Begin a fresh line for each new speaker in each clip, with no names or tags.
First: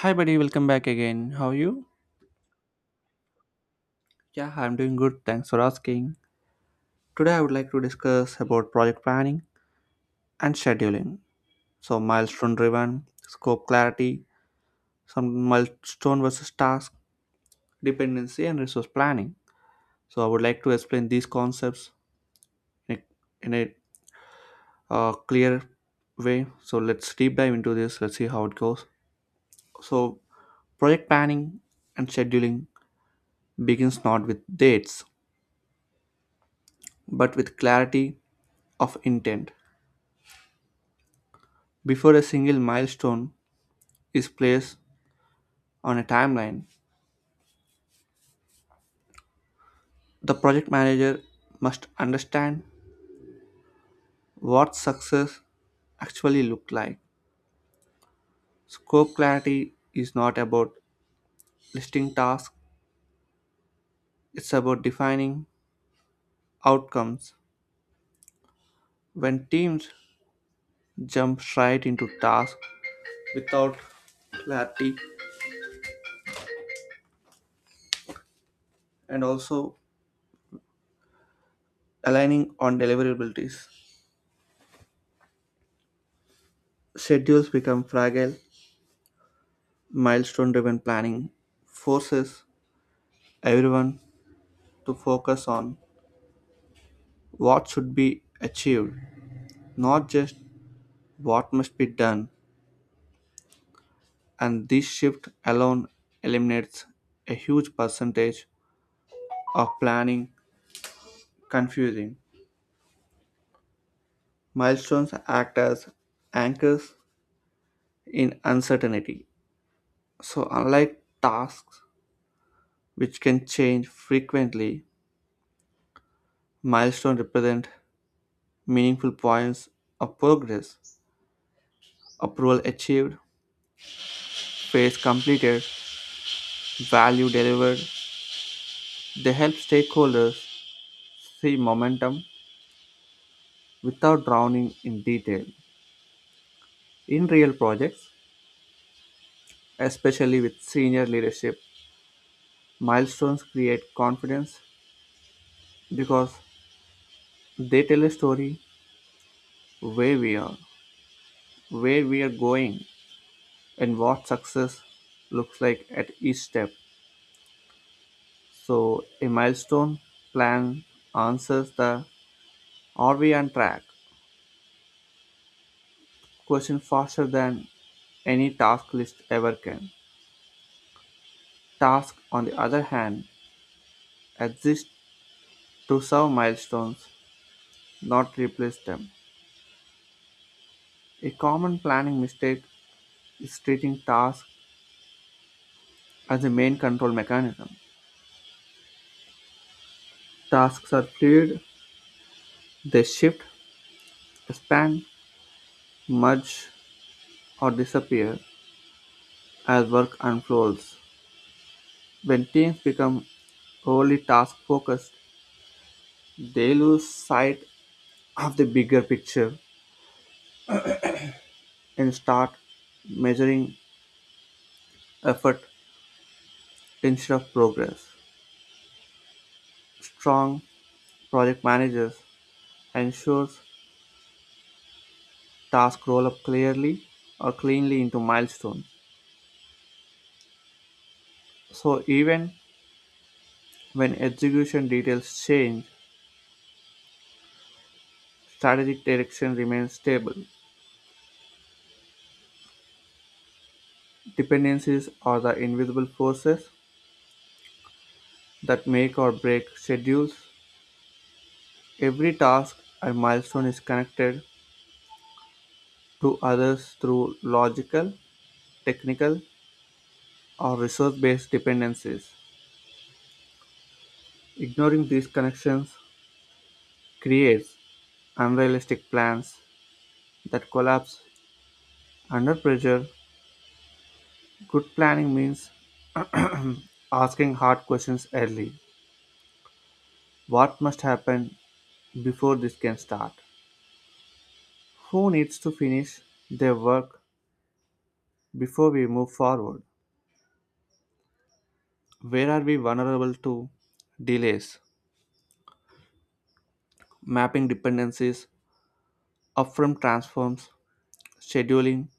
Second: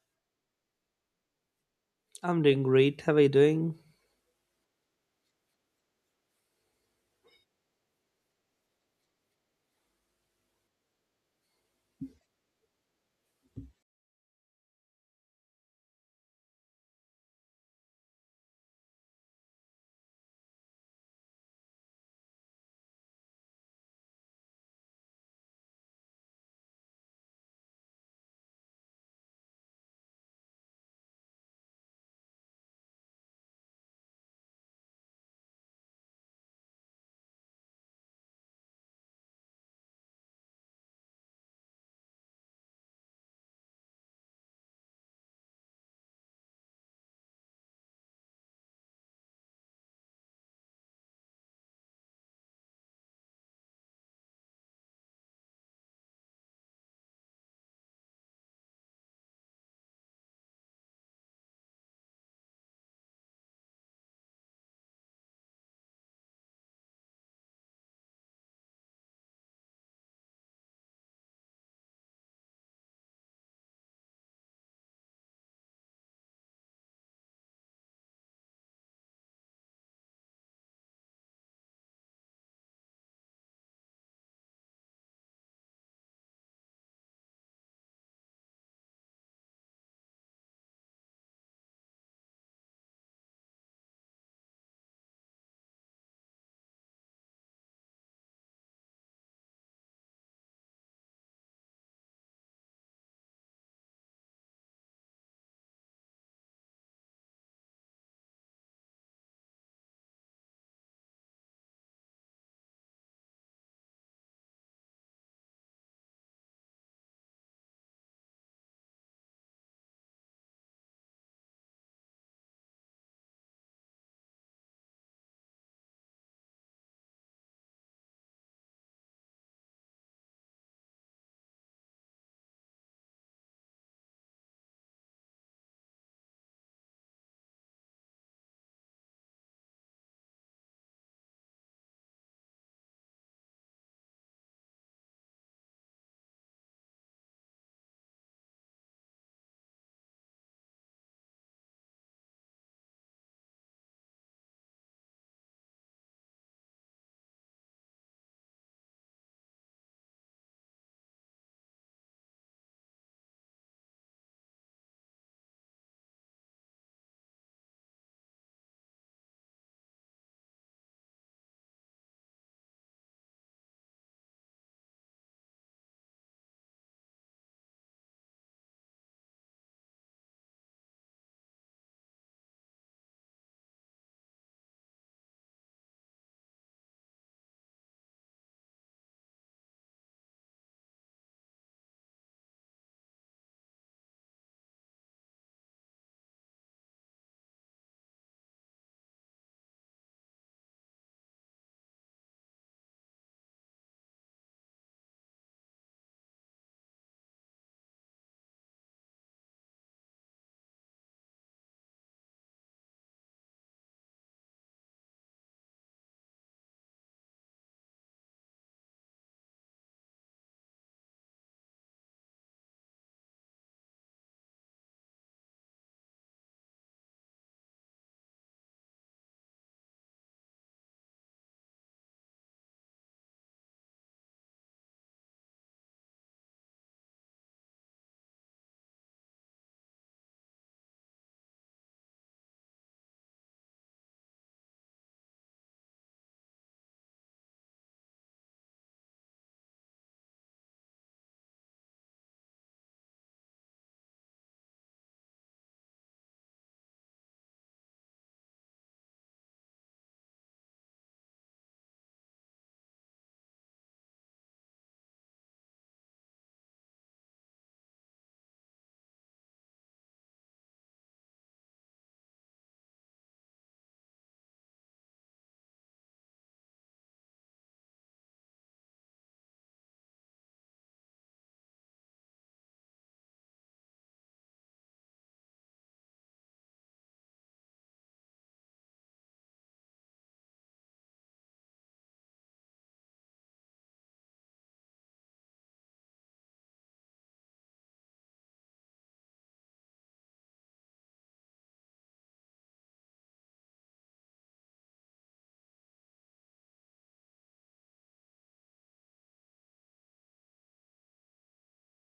Hi, buddy, welcome back again. How are you?
I'm doing great. How are you doing?
Yeah, I'm doing good. Thanks for asking. Today, I would like to discuss about project planning and scheduling. So, milestone driven, scope clarity, some milestone versus task, dependency, and resource planning. So, I would like to explain these concepts in a, in a clear way. So, let's deep dive into this. Let's see how it goes. So, project planning and scheduling begins not with dates, but with clarity of intent. Before a single milestone is placed on a timeline, the project manager must understand what success actually looked like. Scope clarity is not about listing tasks, it's about defining outcomes. When teams jump straight into tasks without clarity and also aligning on deliverabilities, schedules become fragile, milestone driven planning forces everyone to focus on what should be achieved, not just what must be done, and this shift alone eliminates a huge percentage of planning confusing. Milestones act as anchors in uncertainty. So, unlike tasks which can change frequently, milestones represent meaningful points of progress, approval achieved, phase completed, value delivered. They help stakeholders see momentum without drowning in detail. In real projects, especially with senior leadership, milestones create confidence because they tell a story where we are, where we are going, and what success looks like at each step. So, a milestone plan answers the are we on track question faster than any task list ever can. Tasks, on the other hand, exist to serve milestones, not replace them. A common planning mistake is treating tasks as the main control mechanism. Tasks are fluid, they shift, expand, merge, or disappear as work unfolds. When teams become overly task focused, they lose sight of the bigger picture and start measuring effort instead of progress. Strong project managers ensures tasks roll up clearly or cleanly into milestones. So even when execution details change, strategic direction remains stable. Dependencies are the invisible forces that make or break schedules. Every task or milestone is connected to others through logical, technical, or resource based dependencies. Ignoring these connections creates unrealistic plans that collapse under pressure. Good planning means asking hard questions early. What must happen before this can start? Who needs to finish their work before we move forward? Where are we vulnerable to delays? Mapping dependencies, upfront transforms, scheduling,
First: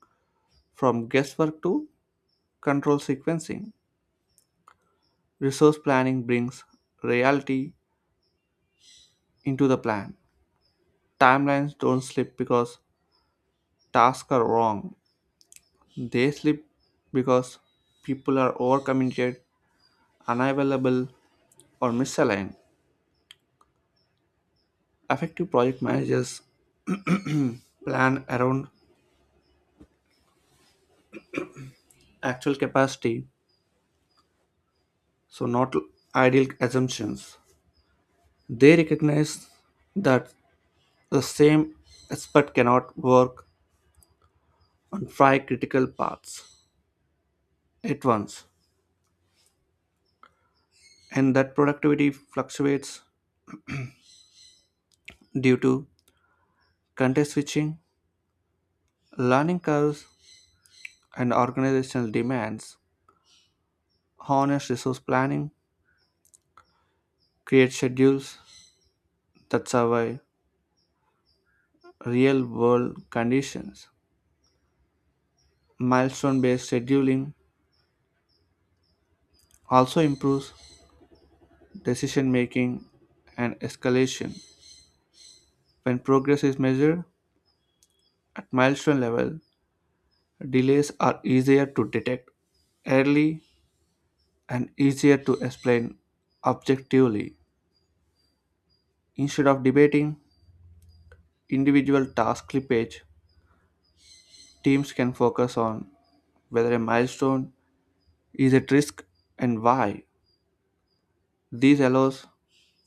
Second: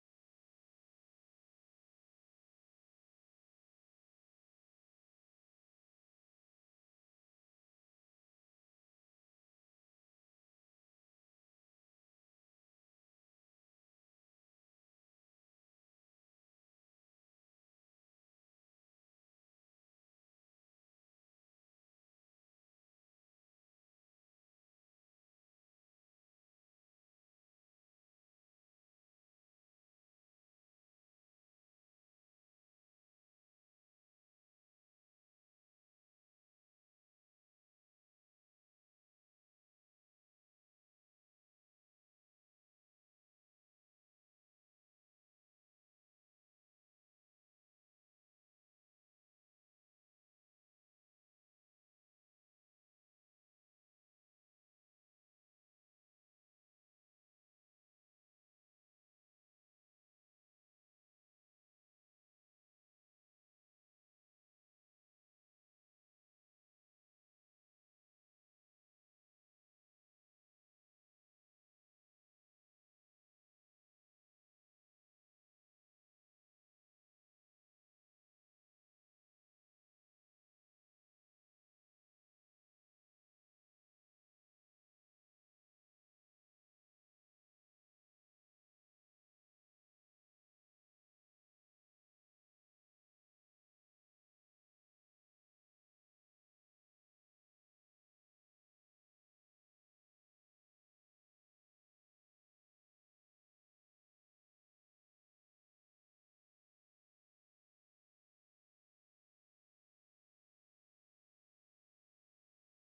from guesswork to control sequencing. Resource planning brings reality into the plan. Timelines don't slip because tasks are wrong, they slip because people are overcommitted unavailable, or misaligned. Effective project managers plan around actual capacity, so not ideal assumptions. They recognize that the same expert cannot work on five critical paths at once, and that productivity fluctuates due to context switching, learning curves, and organizational demands. Honest resource planning creates schedules that survive real world conditions. Milestone based scheduling also improves decision making and escalation. When progress is measured at milestone level, delays are easier to detect early and easier to explain objectively. Instead of debating individual task slippage, teams can focus on whether a milestone is at risk and why. This allows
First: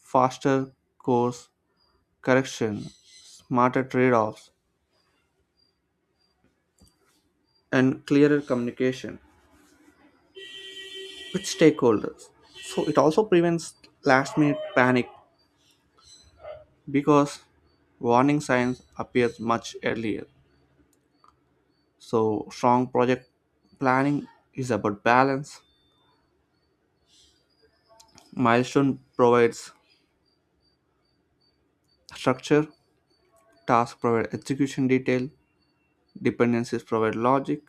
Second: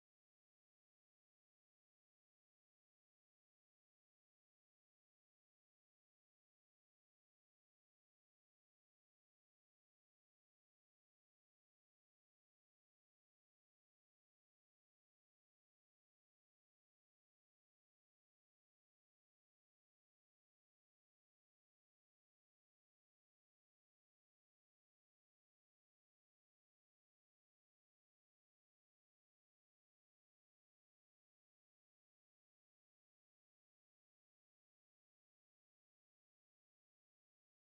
faster course correction, smarter trade offs, and clearer communication with stakeholders. So it also prevents last minute panic because warning signs appear much earlier. So strong project planning is about balance. Milestone provides structure, task provide execution detail, dependencies provide logic,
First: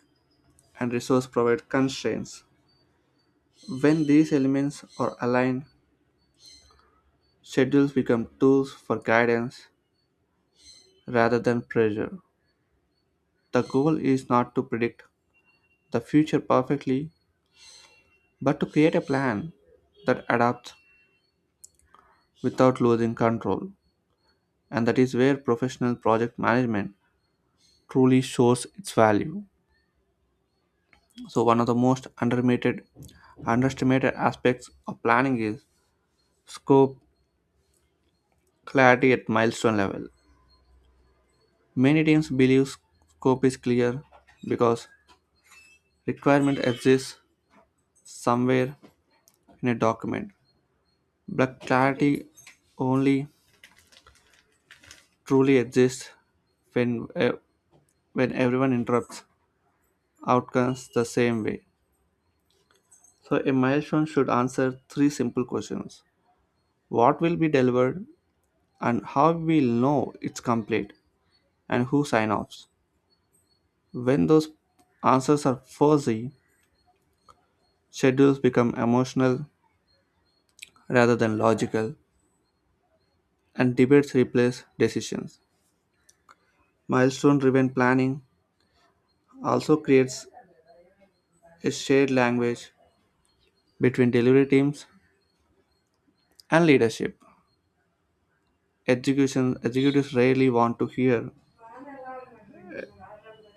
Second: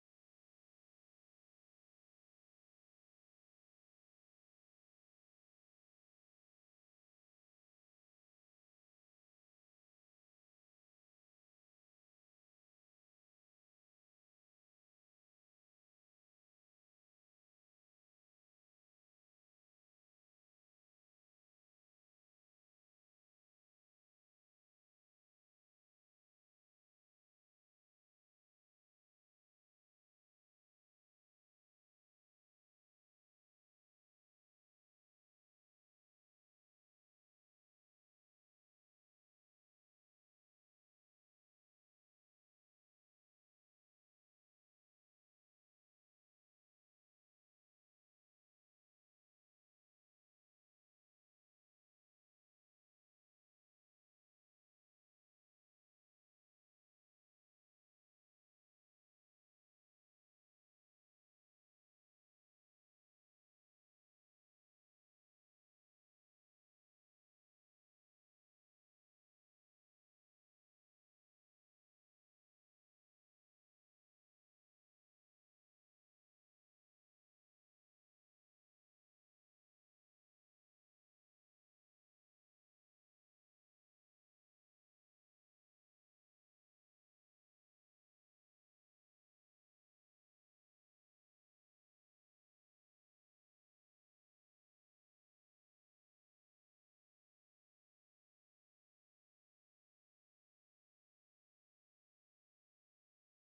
and resource provide constraints. When these elements are aligned, schedules become tools for guidance rather than pressure. The goal is not to predict the future perfectly, but to create a plan that adapts without losing control. And that is where professional project management truly shows its value. So, one of the most underrated, underestimated aspects of planning is scope clarity at milestone level. Many teams believe scope is clear because requirement exists somewhere in a document. But clarity only truly exists when eh, when everyone interrupts outcomes the same way. So a milestone should answer three simple questions: what will be delivered, and how we'll know it's complete, and who sign offs. When those answers are fuzzy, schedules become emotional rather than logical, and debates replace decisions. Milestone driven planning also creates a shared language between delivery teams and leadership. Education executives rarely want to hear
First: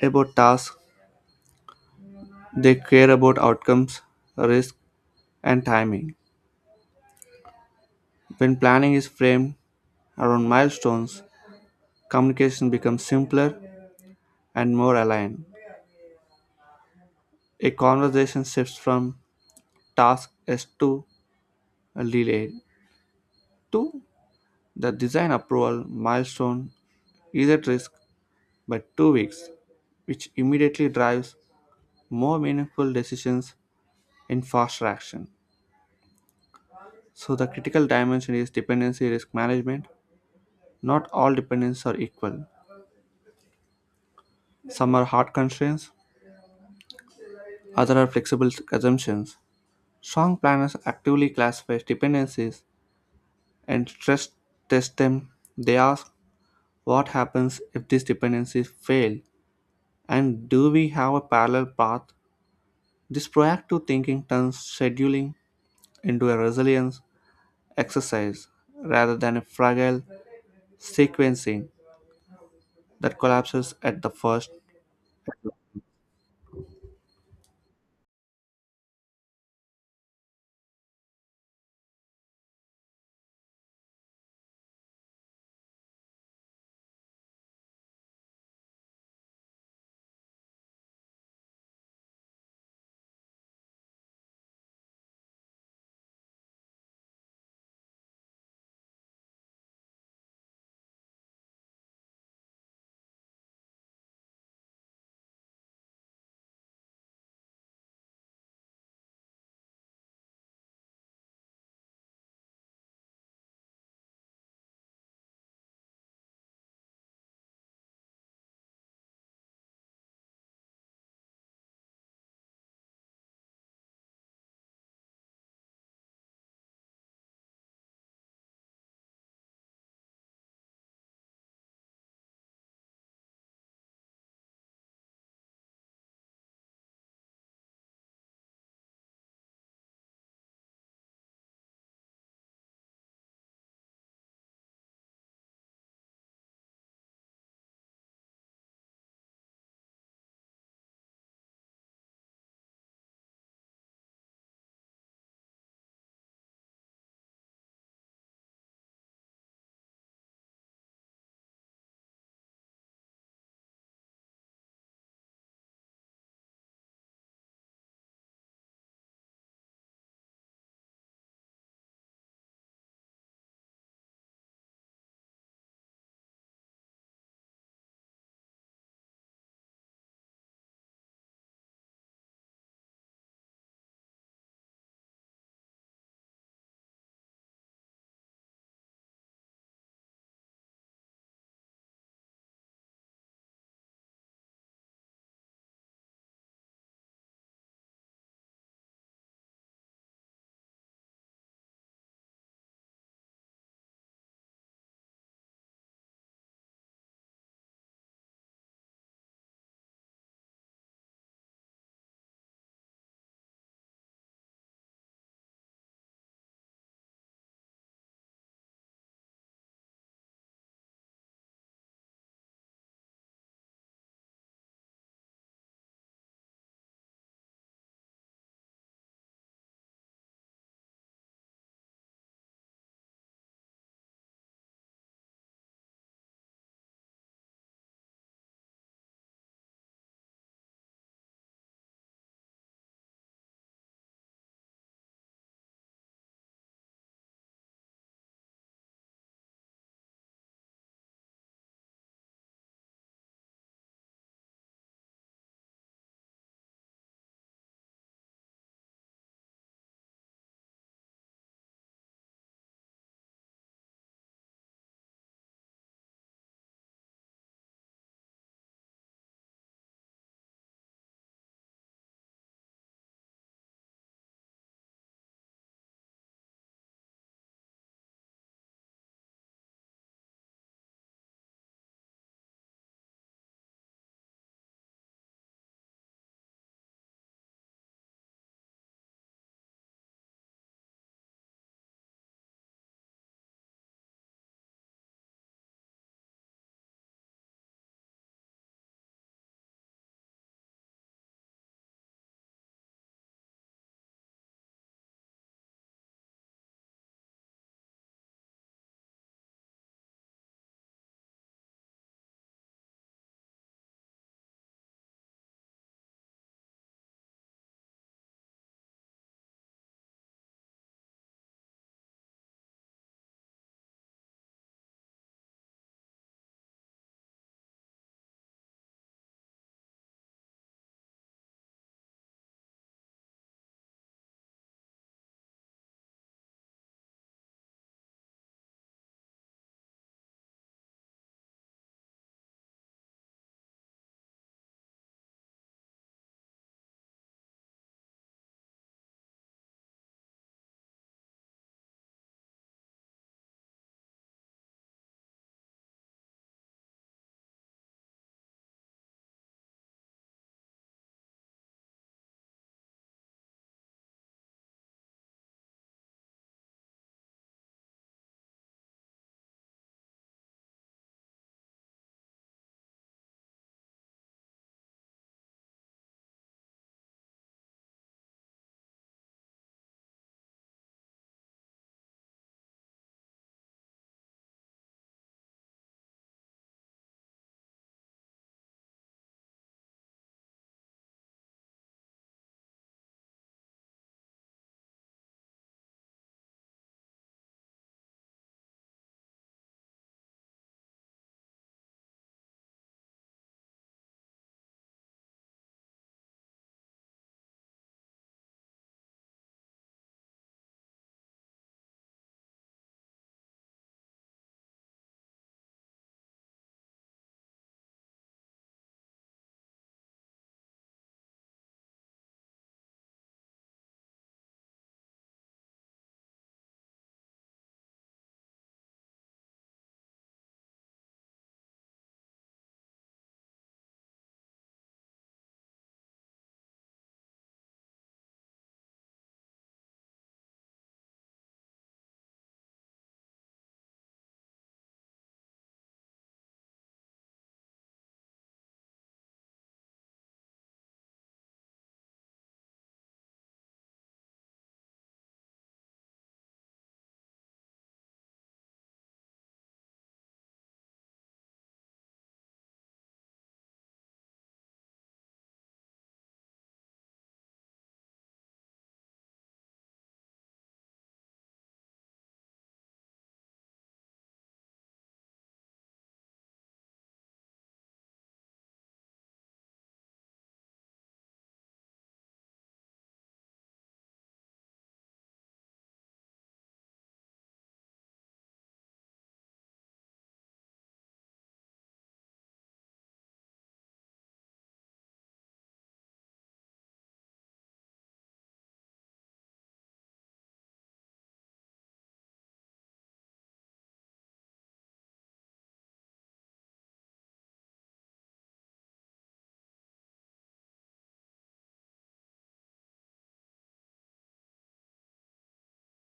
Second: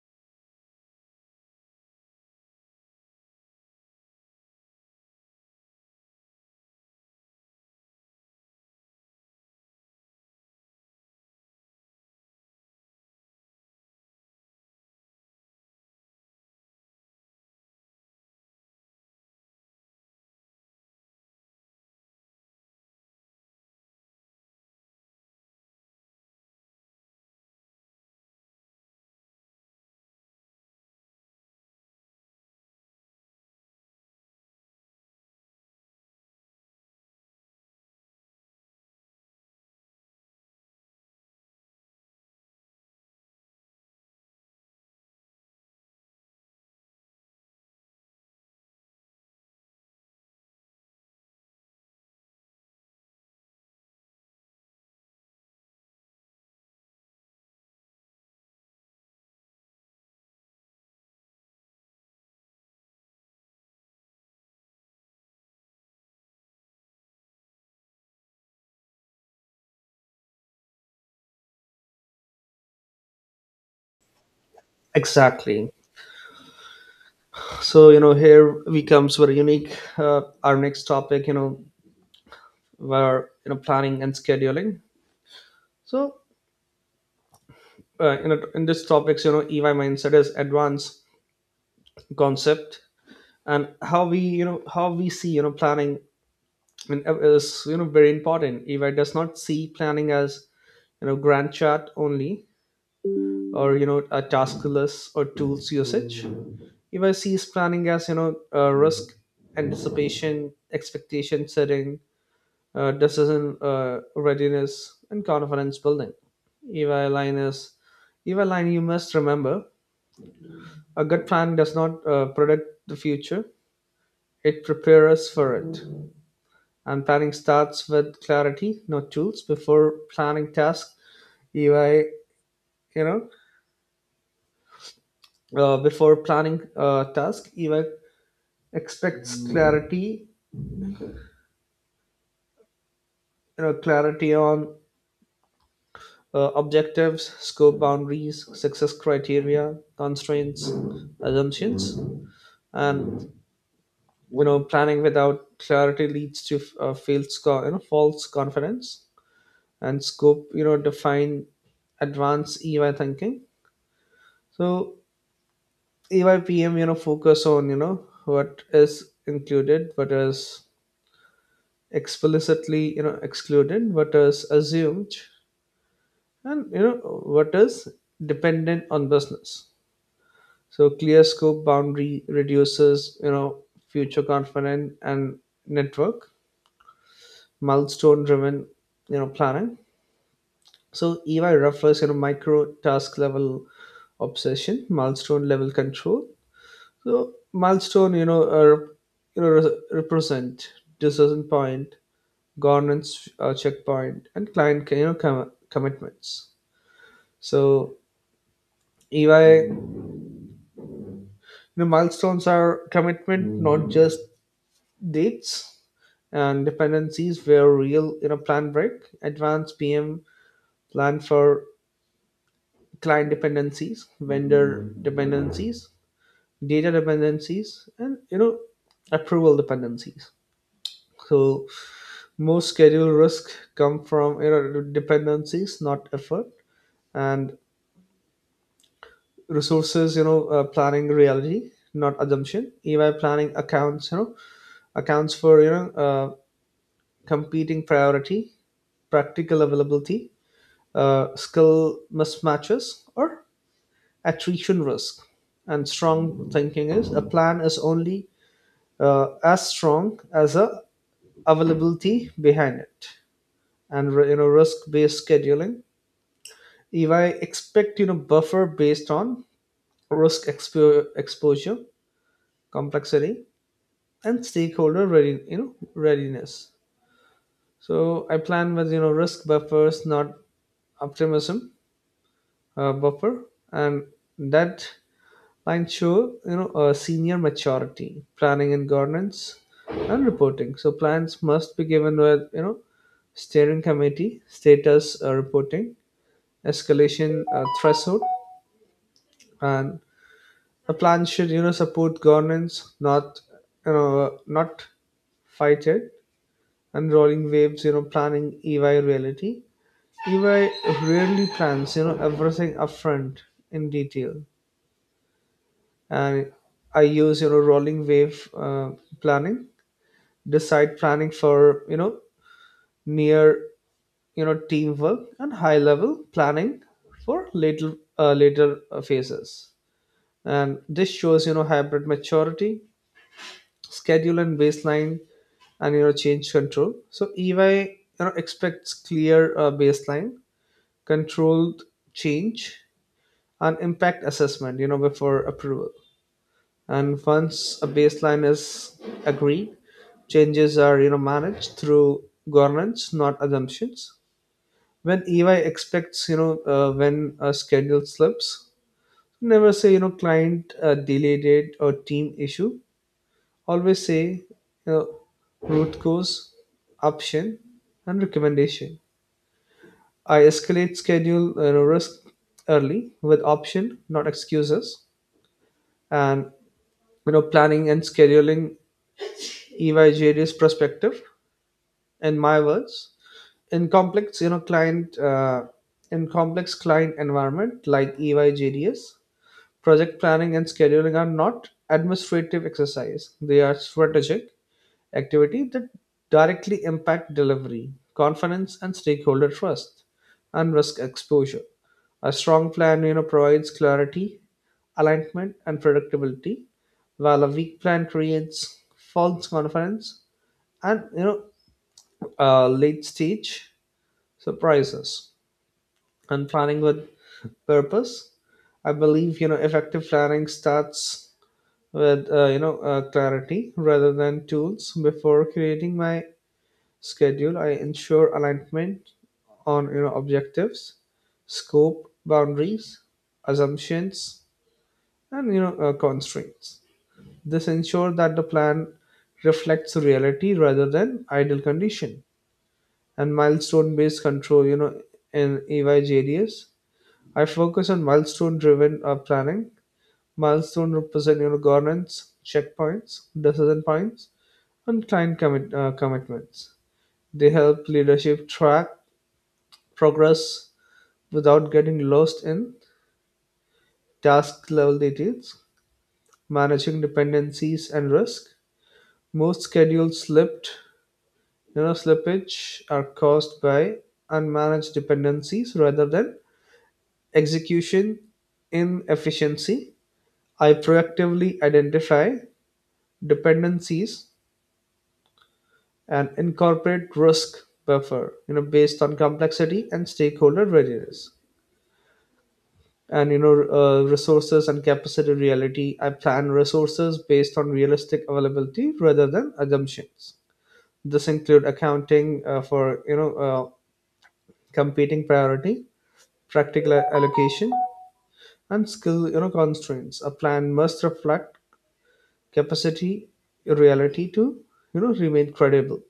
about tasks. They care about outcomes, risk, and timing. When planning is framed around milestones, communication becomes simpler and more aligned. A conversation shifts from task as to a delay to the design approval milestone is at risk by 2 weeks, which immediately drives more meaningful decisions in faster action. So, the critical dimension is dependency risk management. Not all dependencies are equal. Some are hard constraints, others are flexible assumptions. Strong planners actively classify dependencies and stress test them. They ask what happens if these dependencies fail and do we have a parallel path? This proactive thinking turns scheduling into a resilience exercise rather than a fragile sequencing that collapses at the first.
Exactly. So here we comes with a unique, our next topic, where, planning and scheduling. So, in this topics, EY mindset is advanced concept and how we, how we see, planning and is, very important. EY does not see planning as, grand chart only or, a task list or tools usage. If I see planning as risk anticipation, expectation setting, decision readiness, and confidence building. If i line is if i line you must remember a good plan does not predict the future, it prepares us for it. And planning starts with clarity, not tools. Before planning task if I you know before planning task if I expects clarity, clarity on objectives, scope boundaries, success criteria, constraints, assumptions, and planning without clarity leads to failed sco- you know false confidence. And scope, define advanced EY thinking. So EYPM focus on what is included, what is explicitly excluded, what is assumed, and what is dependent on business. So clear scope boundary reduces, future confident. And network, milestone driven, planning. So EY refers, micro task level obsession, milestone level control. So milestone, are, represent decision point, governance checkpoint, and client, commitments. So EY, milestones are commitment, not just dates. And dependencies were real in a plan break. Advanced PM planned for client dependencies, vendor dependencies, data dependencies, and approval dependencies. So most schedule risk come from dependencies, not effort, and resources. Planning reality, not assumption. EY planning accounts. Accounts for competing priority, practical availability, skill mismatches, or attrition risk. And strong thinking is, a plan is only as strong as the availability behind it. And risk-based scheduling. If I expect buffer based on risk exposure, complexity, and stakeholder ready you know readiness. So I plan with risk buffers, not optimism buffer. And that mine show, senior maturity, planning and governance, and reporting. So plans must be given with, steering committee, status reporting, escalation threshold, and a plan should, you know, support governance, not, not fight it. And rolling waves, planning EY reality. EY rarely plans, everything upfront in detail. And I use rolling wave planning, decide planning for near teamwork and high level planning for later phases. And this shows hybrid maturity, schedule and baseline, and change control. So EY expects clear baseline, controlled change, and impact assessment before approval. And once a baseline is agreed, changes are managed through governance, not assumptions. When EY expects, when a schedule slips, never say client delayed it or team issue, always say you know root cause, option, and recommendation. I escalate schedule, risk early with option, not excuses. And planning and scheduling, EY perspective in my words, in complex, you know, client uh, in complex client environment like EY, project planning and scheduling are not administrative exercise. They are strategic activity that directly impact delivery, confidence, and stakeholder trust, and risk exposure. A strong plan, provides clarity, alignment, and predictability, while a weak plan creates false confidence and late stage surprises. And planning with purpose, I believe effective planning starts with clarity rather than tools. Before creating my schedule, I ensure alignment on objectives, scope boundaries, assumptions, and constraints. This ensures that the plan reflects reality rather than ideal condition. And milestone based control, in EYJDS, I focus on milestone driven planning. Milestone represent, governance, checkpoints, decision points, and commitments. They help leadership track progress without getting lost in task level details. Managing dependencies and risk: most schedules slippage are caused by unmanaged dependencies rather than execution inefficiency. I proactively identify dependencies and incorporate risk buffer, based on complexity and stakeholder readiness. And resources and capacity reality. I plan resources based on realistic availability rather than assumptions. This include accounting for competing priority, practical allocation, and skill, constraints. A plan must reflect capacity reality to remain credible.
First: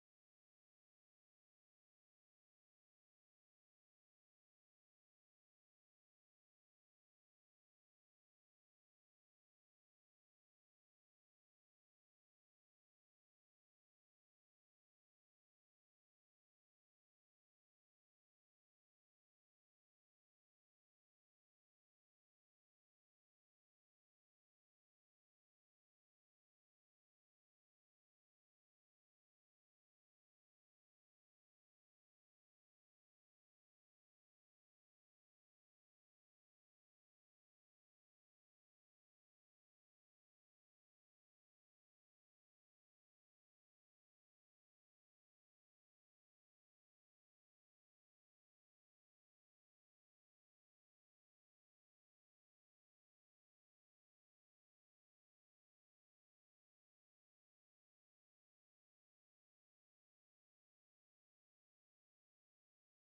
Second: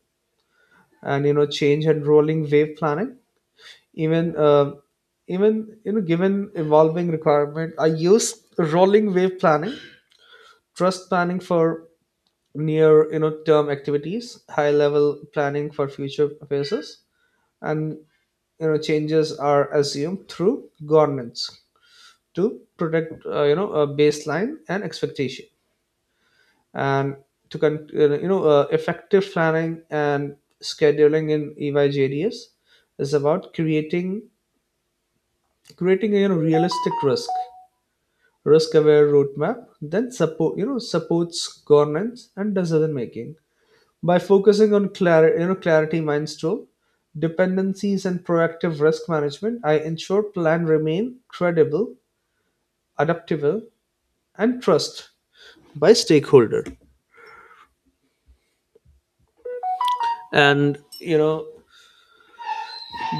And change and rolling wave planning: even given evolving requirement, I use rolling wave planning, trust planning for near term activities, high level planning for future phases. And changes are assumed through governance to protect a baseline and expectation. And to con- you know effective planning and scheduling in EYJDS is about creating a, realistic risk aware roadmap then supports governance and decision making. By focusing on clarity you know clarity, mindstone, dependencies, and proactive risk management, I ensure plan remain credible, adaptable, and trust by stakeholder. And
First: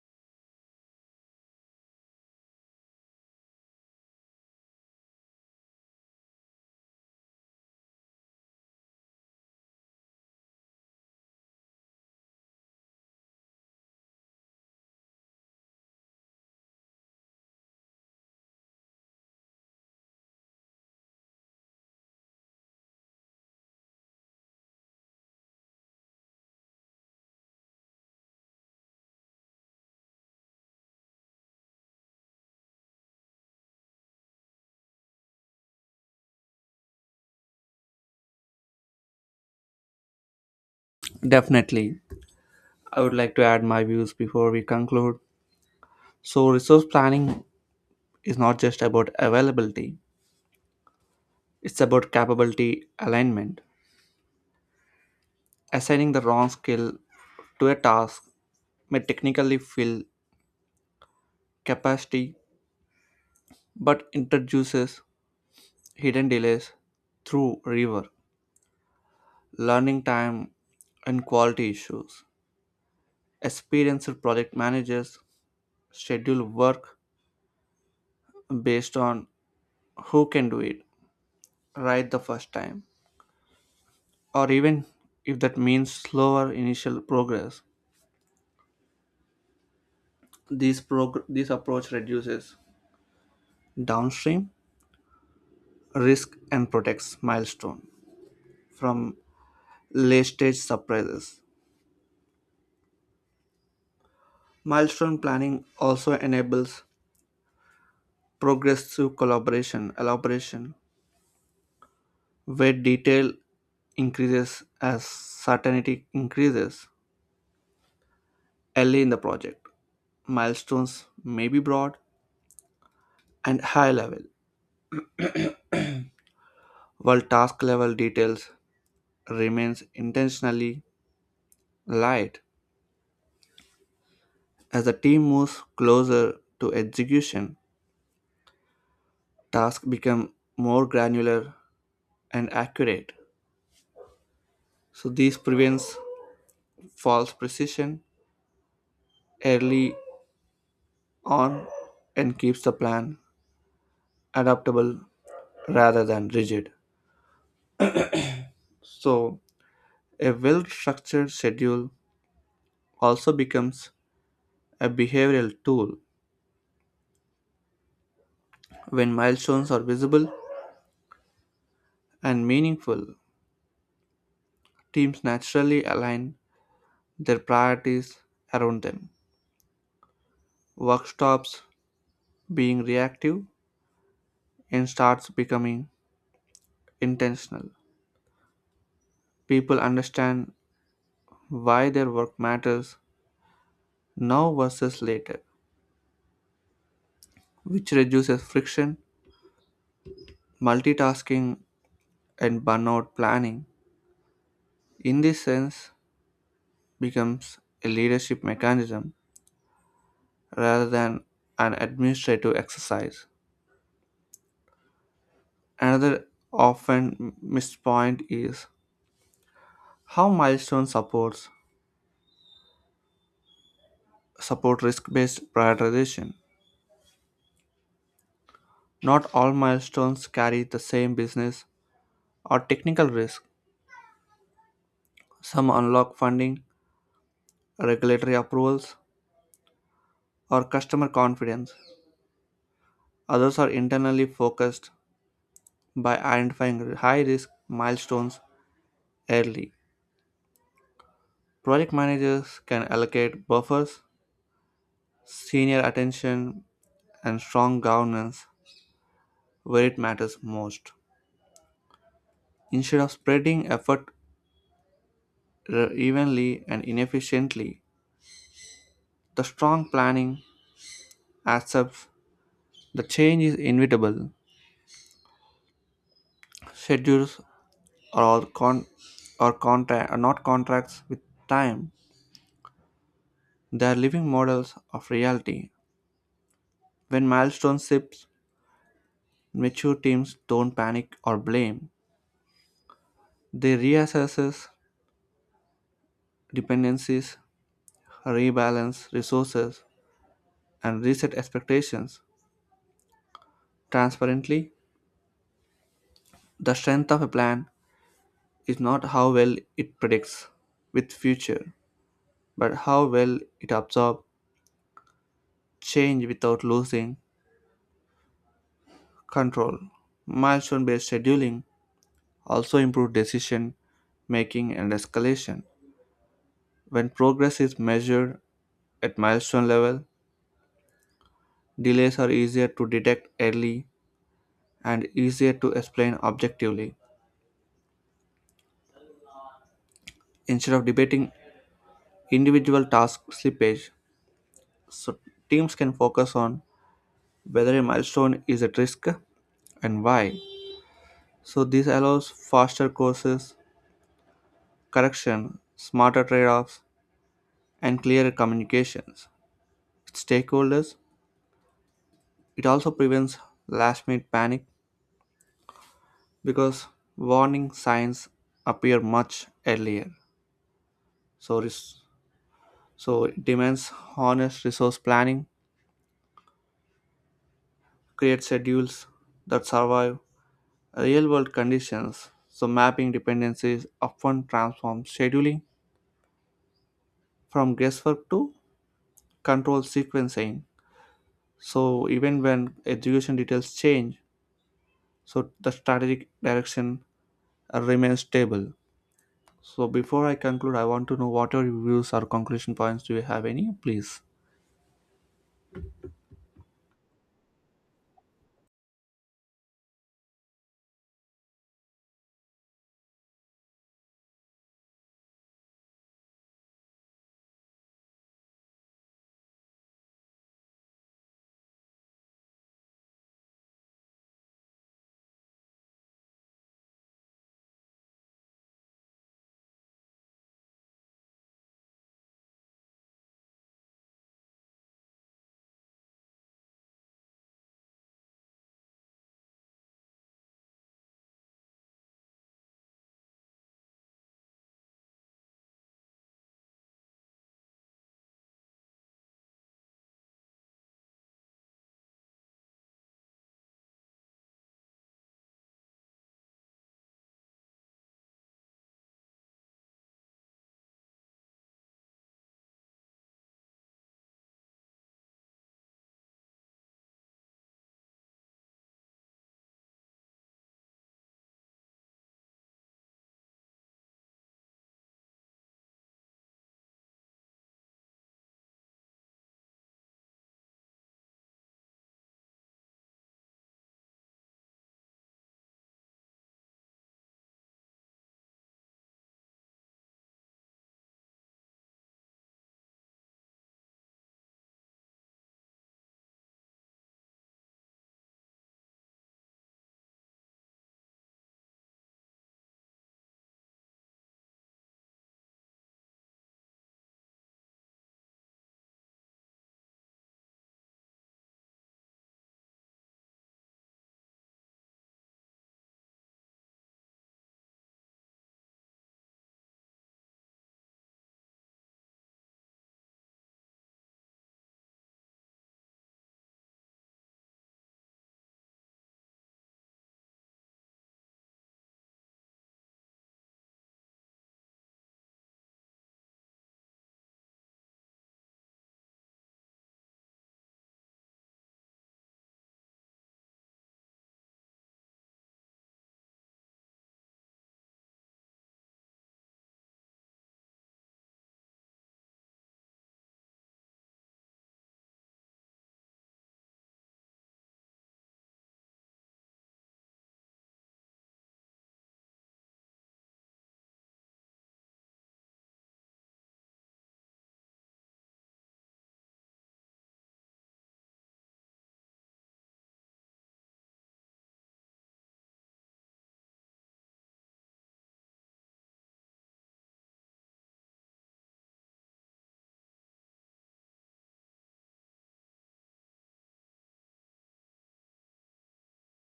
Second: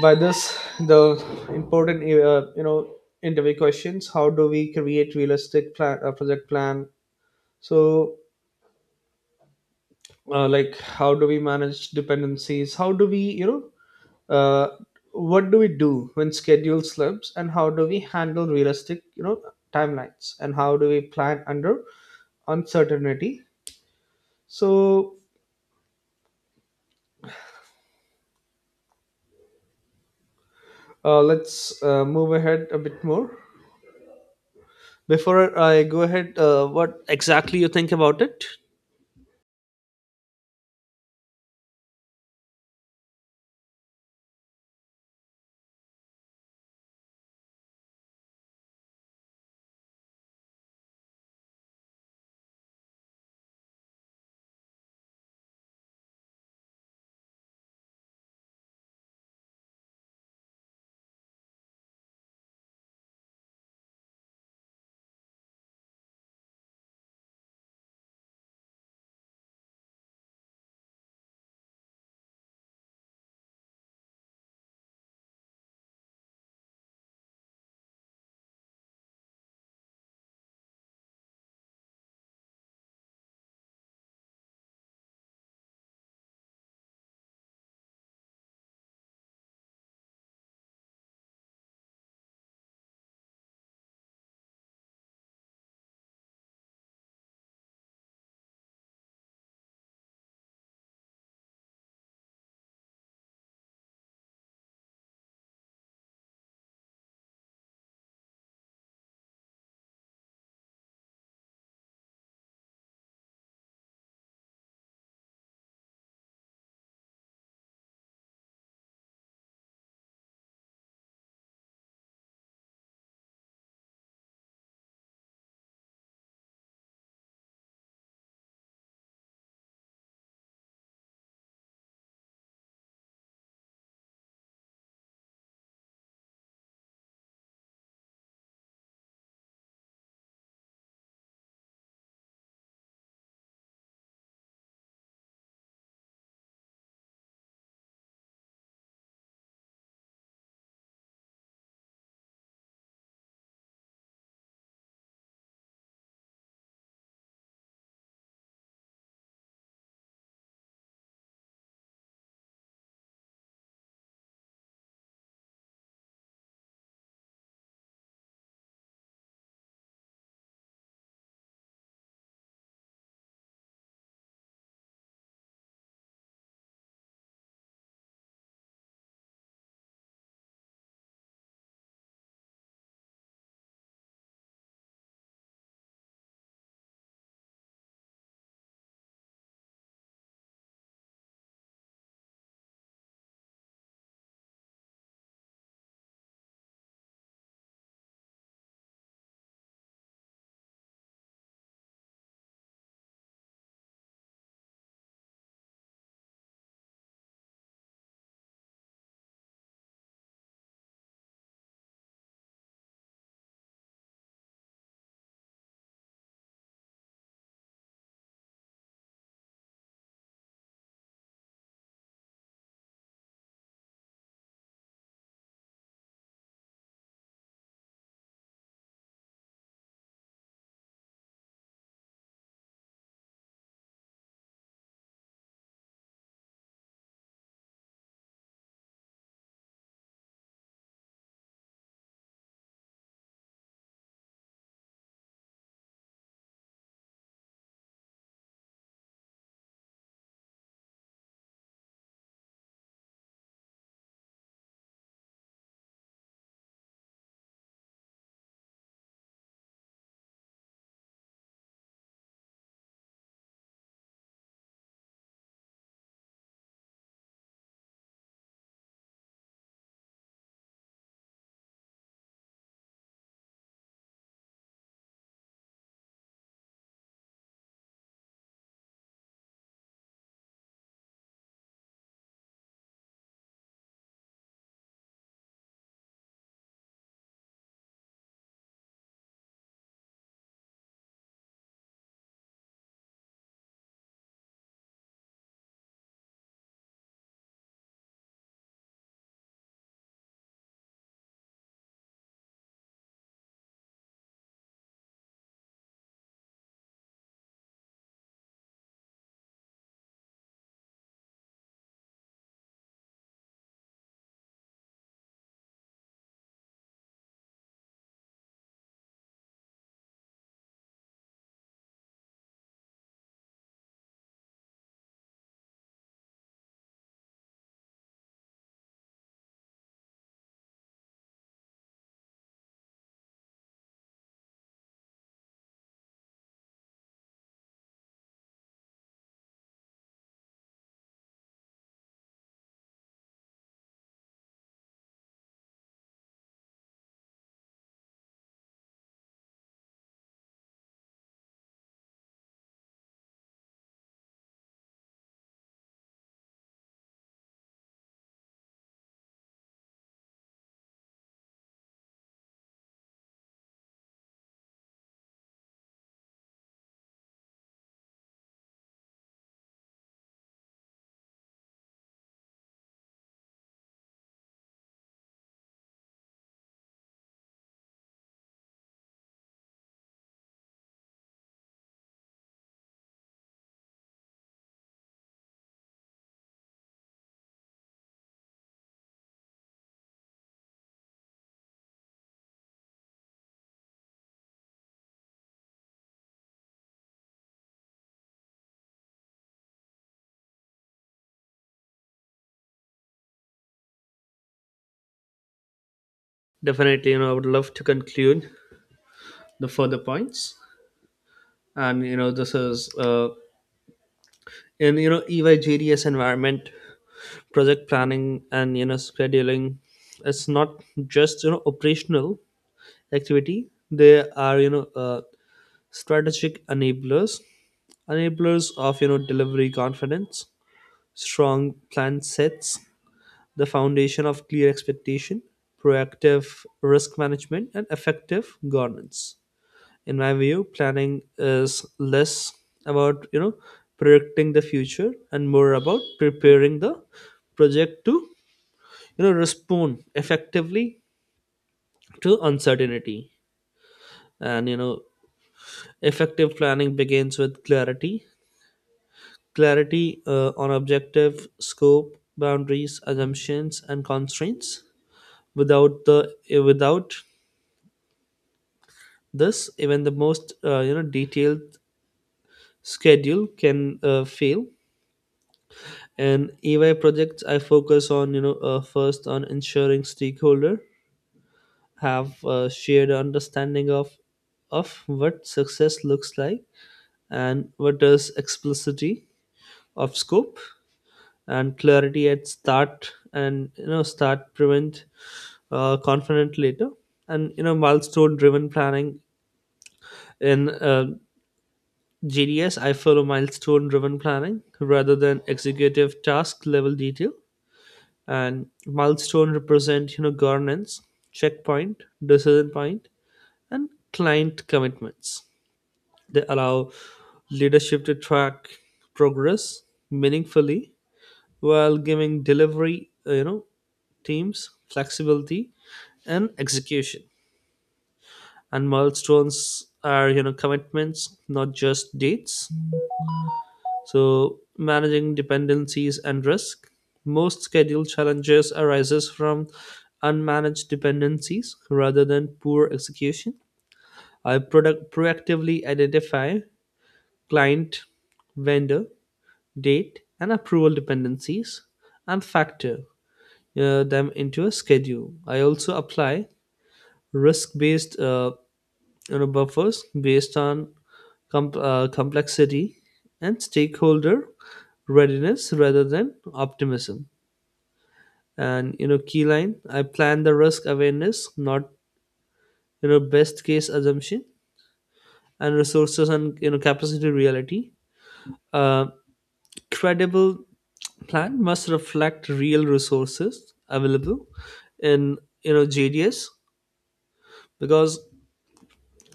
by this, the important interview questions: how do we create realistic plan, project plan? So like how do we manage dependencies? How do we uh, what do we do when schedule slips? And how do we handle realistic, timelines? And how do we plan under uncertainty? So let's move ahead a bit more. Before I go ahead, what exactly you think about it?
Definitely. I would like to add my views before we conclude. So, resource planning is not just about availability, it's about capability alignment. Assigning the wrong skill to a task may technically fill capacity but introduces hidden delays through rework, learning time, and quality issues. Experienced project managers schedule work based on who can do it right the first time or even if that means slower initial progress. This approach reduces downstream risk and protects milestone from late stage surprises. Milestone planning also enables progress through collaboration, elaboration, where detail increases as certainty increases early in the project. Milestones may be broad and high level, while task level details remains intentionally light. As the team moves closer to execution, tasks become more granular and accurate. So this prevents false precision early on and keeps the plan adaptable rather than rigid. So a well-structured schedule also becomes a behavioral tool. When milestones are visible and meaningful, teams naturally align their priorities around them. Work stops being reactive and starts becoming intentional. People understand why their work matters now versus later, which reduces friction, multitasking, and burnout planning. In this sense, becomes a leadership mechanism rather than an administrative exercise. Another often missed point is how milestone supports support risk-based prioritization. Not all milestones carry the same business or technical risk. Some unlock funding, regulatory approvals, or customer confidence. Others are internally focused by identifying high risk milestones early. Project managers can allocate buffers, senior attention, and strong governance where it matters most. Instead of spreading effort evenly and inefficiently, the strong planning accepts the change is inevitable. Schedules or con or contract are not contracts with time. They are living models of reality. When milestone shifts, mature teams don't panic or blame. They reassess dependencies, rebalance resources, and reset expectations. Transparently, the strength of a plan is not how well it predicts with future, but how well it absorbs change without losing control. Milestone based scheduling also improve decision making and escalation. When progress is measured at milestone level, delays are easier to detect early and easier to explain objectively. Instead of debating individual task slippage, so teams can focus on whether a milestone is at risk and why. So this allows faster courses, correction, smarter trade-offs, and clearer communications with stakeholders. It also prevents last-minute panic because warning signs appear much earlier. So, res- so it demands honest resource planning, create schedules that survive real world conditions. So, mapping dependencies often transforms scheduling from guesswork to control sequencing. So, even when execution details change, so the strategic direction remains stable. So, before I conclude, I want to know what are your views or conclusion points. Do you have any, please?
Definitely, I would love to conclude the further points. And you know, this is in you know EYGDS environment, project planning and scheduling, it's not just operational activity. They are strategic enablers, enablers of delivery confidence. Strong plan sets the foundation of clear expectation, proactive risk management, and effective governance. In my view, planning is less about predicting the future and more about preparing the project to respond effectively to uncertainty. And effective planning begins with clarity on objective, scope boundaries, assumptions, and constraints. Without the without this, even the most, detailed schedule can fail. And EY projects, I focus on first on ensuring stakeholder have a shared understanding of what success looks like and what is explicitity of scope. And clarity at start, and you know start prevent confident later. And milestone driven planning in GDS, I follow milestone driven planning rather than executive task level detail. And milestone represent governance, checkpoint, decision point, and client commitments. They allow leadership to track progress meaningfully while giving delivery teams flexibility and execution. And milestones are commitments, not just dates. So, managing dependencies and risk. Most schedule challenges arises from unmanaged dependencies rather than poor execution. I product proactively identify client, vendor, date, and approval dependencies and factor them into a schedule. I also apply risk-based, buffers based on complexity and stakeholder readiness rather than optimism. And key line: I plan the risk awareness, not best case assumption. And resources and capacity reality. Uh, credible plan must reflect real resources available in JDS, because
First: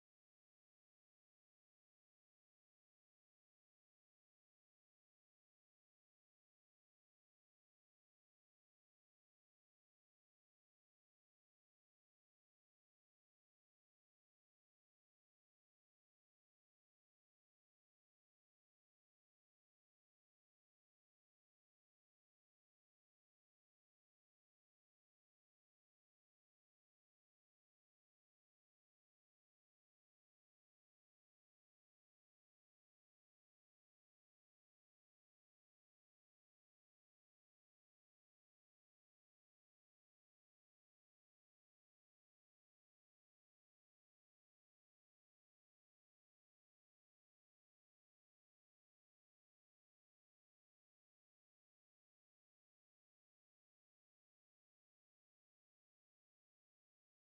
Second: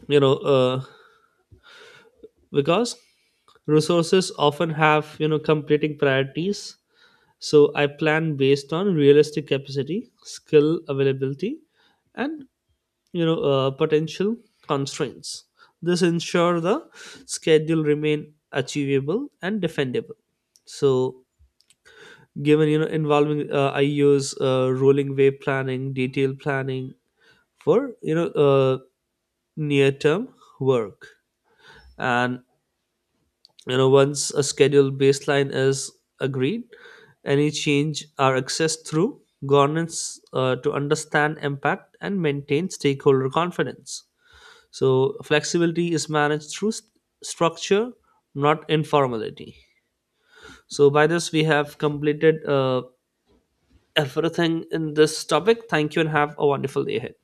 you know uh, because resources often have competing priorities. So I plan based on realistic capacity, skill availability, and potential constraints. This ensure the schedule remain achievable and defendable. So given involving, I use rolling wave planning, detailed planning for near term work. And once a scheduled baseline is agreed, any change are accessed through governance, to understand impact and maintain stakeholder confidence. So flexibility is managed through structure, not informality. So by this, we have completed everything in this topic. Thank you, and have a wonderful day ahead.